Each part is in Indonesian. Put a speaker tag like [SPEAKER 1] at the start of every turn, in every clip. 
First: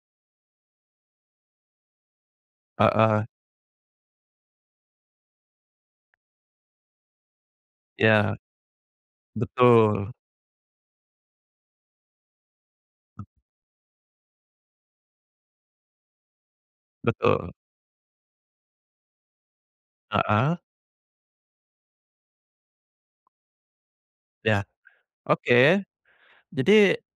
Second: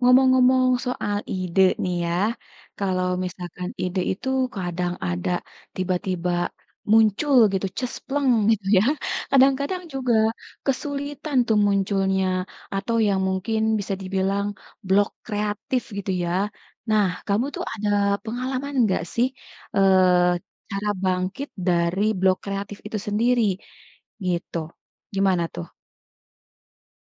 [SPEAKER 1] Ngomong-ngomong soal ide nih ya, kalau
[SPEAKER 2] Heeh.
[SPEAKER 1] misalkan ide itu kadang ada tiba-tiba muncul gitu, ces, pleng
[SPEAKER 2] Ya.
[SPEAKER 1] gitu ya, kadang-kadang
[SPEAKER 2] Betul.
[SPEAKER 1] juga kesulitan tuh munculnya atau yang mungkin bisa dibilang blok kreatif gitu ya. Nah, kamu
[SPEAKER 2] Betul.
[SPEAKER 1] tuh ada pengalaman nggak sih, eee,
[SPEAKER 2] Heeh.
[SPEAKER 1] cara bangkit dari blok kreatif itu sendiri, gitu.
[SPEAKER 2] Iya.
[SPEAKER 1] Gimana
[SPEAKER 2] Oke,
[SPEAKER 1] tuh?
[SPEAKER 2] jadi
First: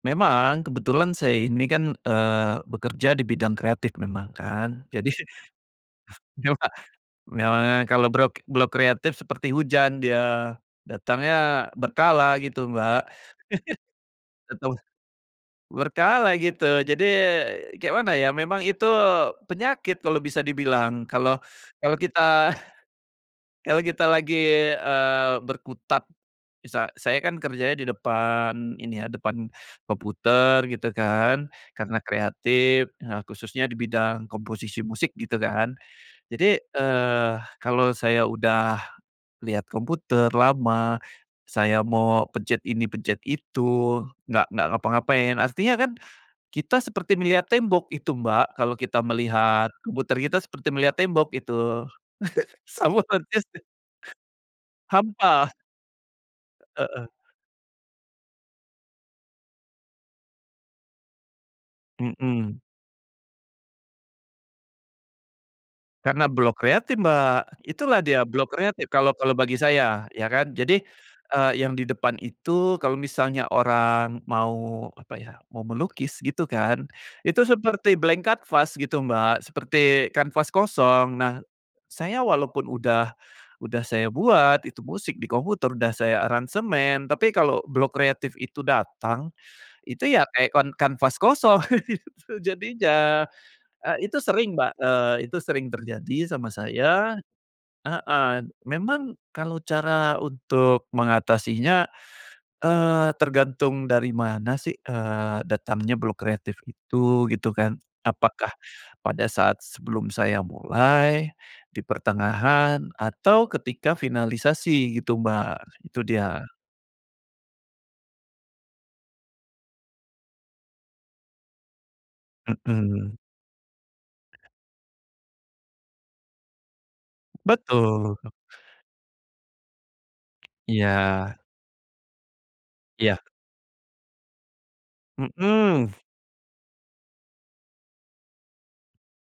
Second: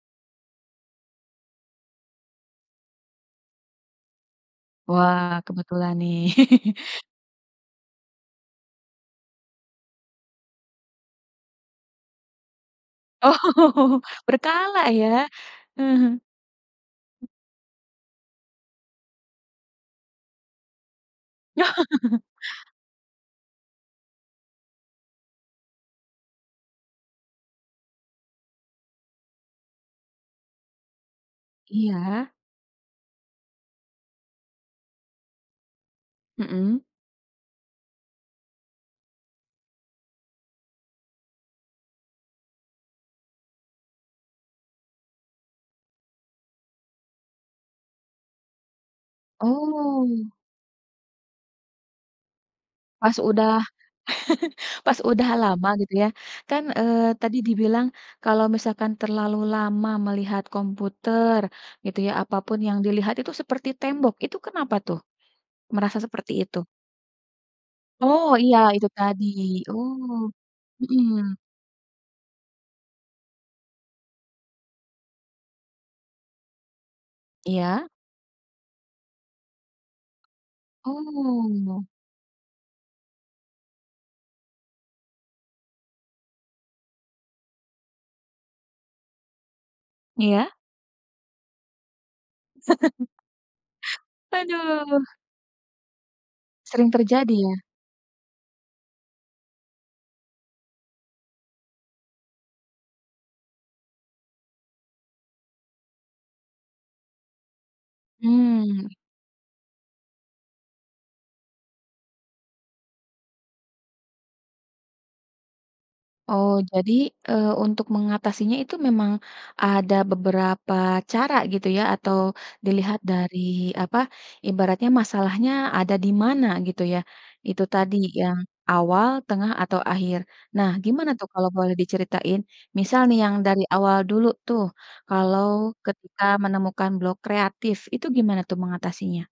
[SPEAKER 2] memang kebetulan saya ini kan, eee, bekerja di bidang kreatif memang kan jadi
[SPEAKER 1] Wah, kebetulan nih.
[SPEAKER 2] iya, Kak, memang ya kalau brok blok kreatif seperti hujan dia, datangnya berkala gitu, Mbak,
[SPEAKER 1] Oh.
[SPEAKER 2] betul.
[SPEAKER 1] Berkala ya? Heeh.
[SPEAKER 2] Berkala gitu, jadi kek mana ya, memang itu penyakit kalau bisa dibilang, kalau kalau kita kalau kita lagi, eee, berkutat. Misa saya kan kerjanya di depan ini ya, depan komputer gitu kan, karena
[SPEAKER 1] Iya.
[SPEAKER 2] kreatif, nah khususnya di bidang komposisi musik gitu kan. Jadi,
[SPEAKER 1] Mhm.
[SPEAKER 2] eee, kalau saya udah lihat komputer lama, saya mau pencet ini, pencet itu nggak nggak ngapa-ngapain, artinya kan kita seperti melihat tembok itu, Mbak, kalau kita melihat komputer
[SPEAKER 1] Oh.
[SPEAKER 2] kita seperti melihat tembok, itu. Sama
[SPEAKER 1] Pas
[SPEAKER 2] berarti.
[SPEAKER 1] udah
[SPEAKER 2] [unintelligible]
[SPEAKER 1] pas udah
[SPEAKER 2] Hampa.
[SPEAKER 1] lama gitu ya, kan,
[SPEAKER 2] Heeh.
[SPEAKER 1] eee, tadi dibilang, kalau misalkan terlalu lama melihat komputer gitu ya, apa pun
[SPEAKER 2] Mhm.
[SPEAKER 1] yang dilihat itu seperti tembok, itu kenapa tuh merasa
[SPEAKER 2] Karena
[SPEAKER 1] seperti
[SPEAKER 2] blok
[SPEAKER 1] itu?
[SPEAKER 2] kreatif, Mbak, itulah
[SPEAKER 1] Oh
[SPEAKER 2] dia blok
[SPEAKER 1] iya, itu
[SPEAKER 2] kreatif kalau
[SPEAKER 1] tadi,
[SPEAKER 2] kalau bagi saya,
[SPEAKER 1] oh.
[SPEAKER 2] ya kan. Jadi,
[SPEAKER 1] Mhm.
[SPEAKER 2] eee, yang di depan itu kalau misalnya orang mau apa ya, mau melukis gitu kan, itu
[SPEAKER 1] Iya.
[SPEAKER 2] seperti blank canvas gitu, Mbak, seperti kanvas kosong. Nah,
[SPEAKER 1] Oh.
[SPEAKER 2] saya walaupun udah udah saya buat itu musik di komputer, udah saya aransemen, tapi kalau blok kreatif itu datang, itu ya
[SPEAKER 1] Iya.
[SPEAKER 2] kayak kan kanvas kosong gitu jadinya. Eee, itu sering Mbak,
[SPEAKER 1] Aduh.
[SPEAKER 2] eee, itu sering terjadi sama
[SPEAKER 1] Sering
[SPEAKER 2] saya
[SPEAKER 1] terjadi ya?
[SPEAKER 2] heeh. Memang kalau cara untuk mengatasinya, eee, tergantung dari mana sih, eee, datangnya blok kreatif itu gitu kan. Apakah
[SPEAKER 1] Hmm.
[SPEAKER 2] pada saat sebelum saya mulai, di pertengahan, atau ketika finalisasi gitu, Mbak, itu dia.
[SPEAKER 1] Oh, jadi, eee, untuk mengatasinya itu memang ada beberapa cara gitu ya, atau dilihat
[SPEAKER 2] Mhm.
[SPEAKER 1] dari apa, ibaratnya masalahnya ada di mana, gitu ya, itu tadi
[SPEAKER 2] Betul.
[SPEAKER 1] yang awal, tengah atau akhir. Nah, gimana
[SPEAKER 2] Iya.
[SPEAKER 1] tuh kalau boleh diceritain, misal nih
[SPEAKER 2] Iya.
[SPEAKER 1] yang dari awal dulu tuh, kalau
[SPEAKER 2] Mhm.
[SPEAKER 1] ketika menemukan blok kreatif, itu gimana tuh mengatasinya?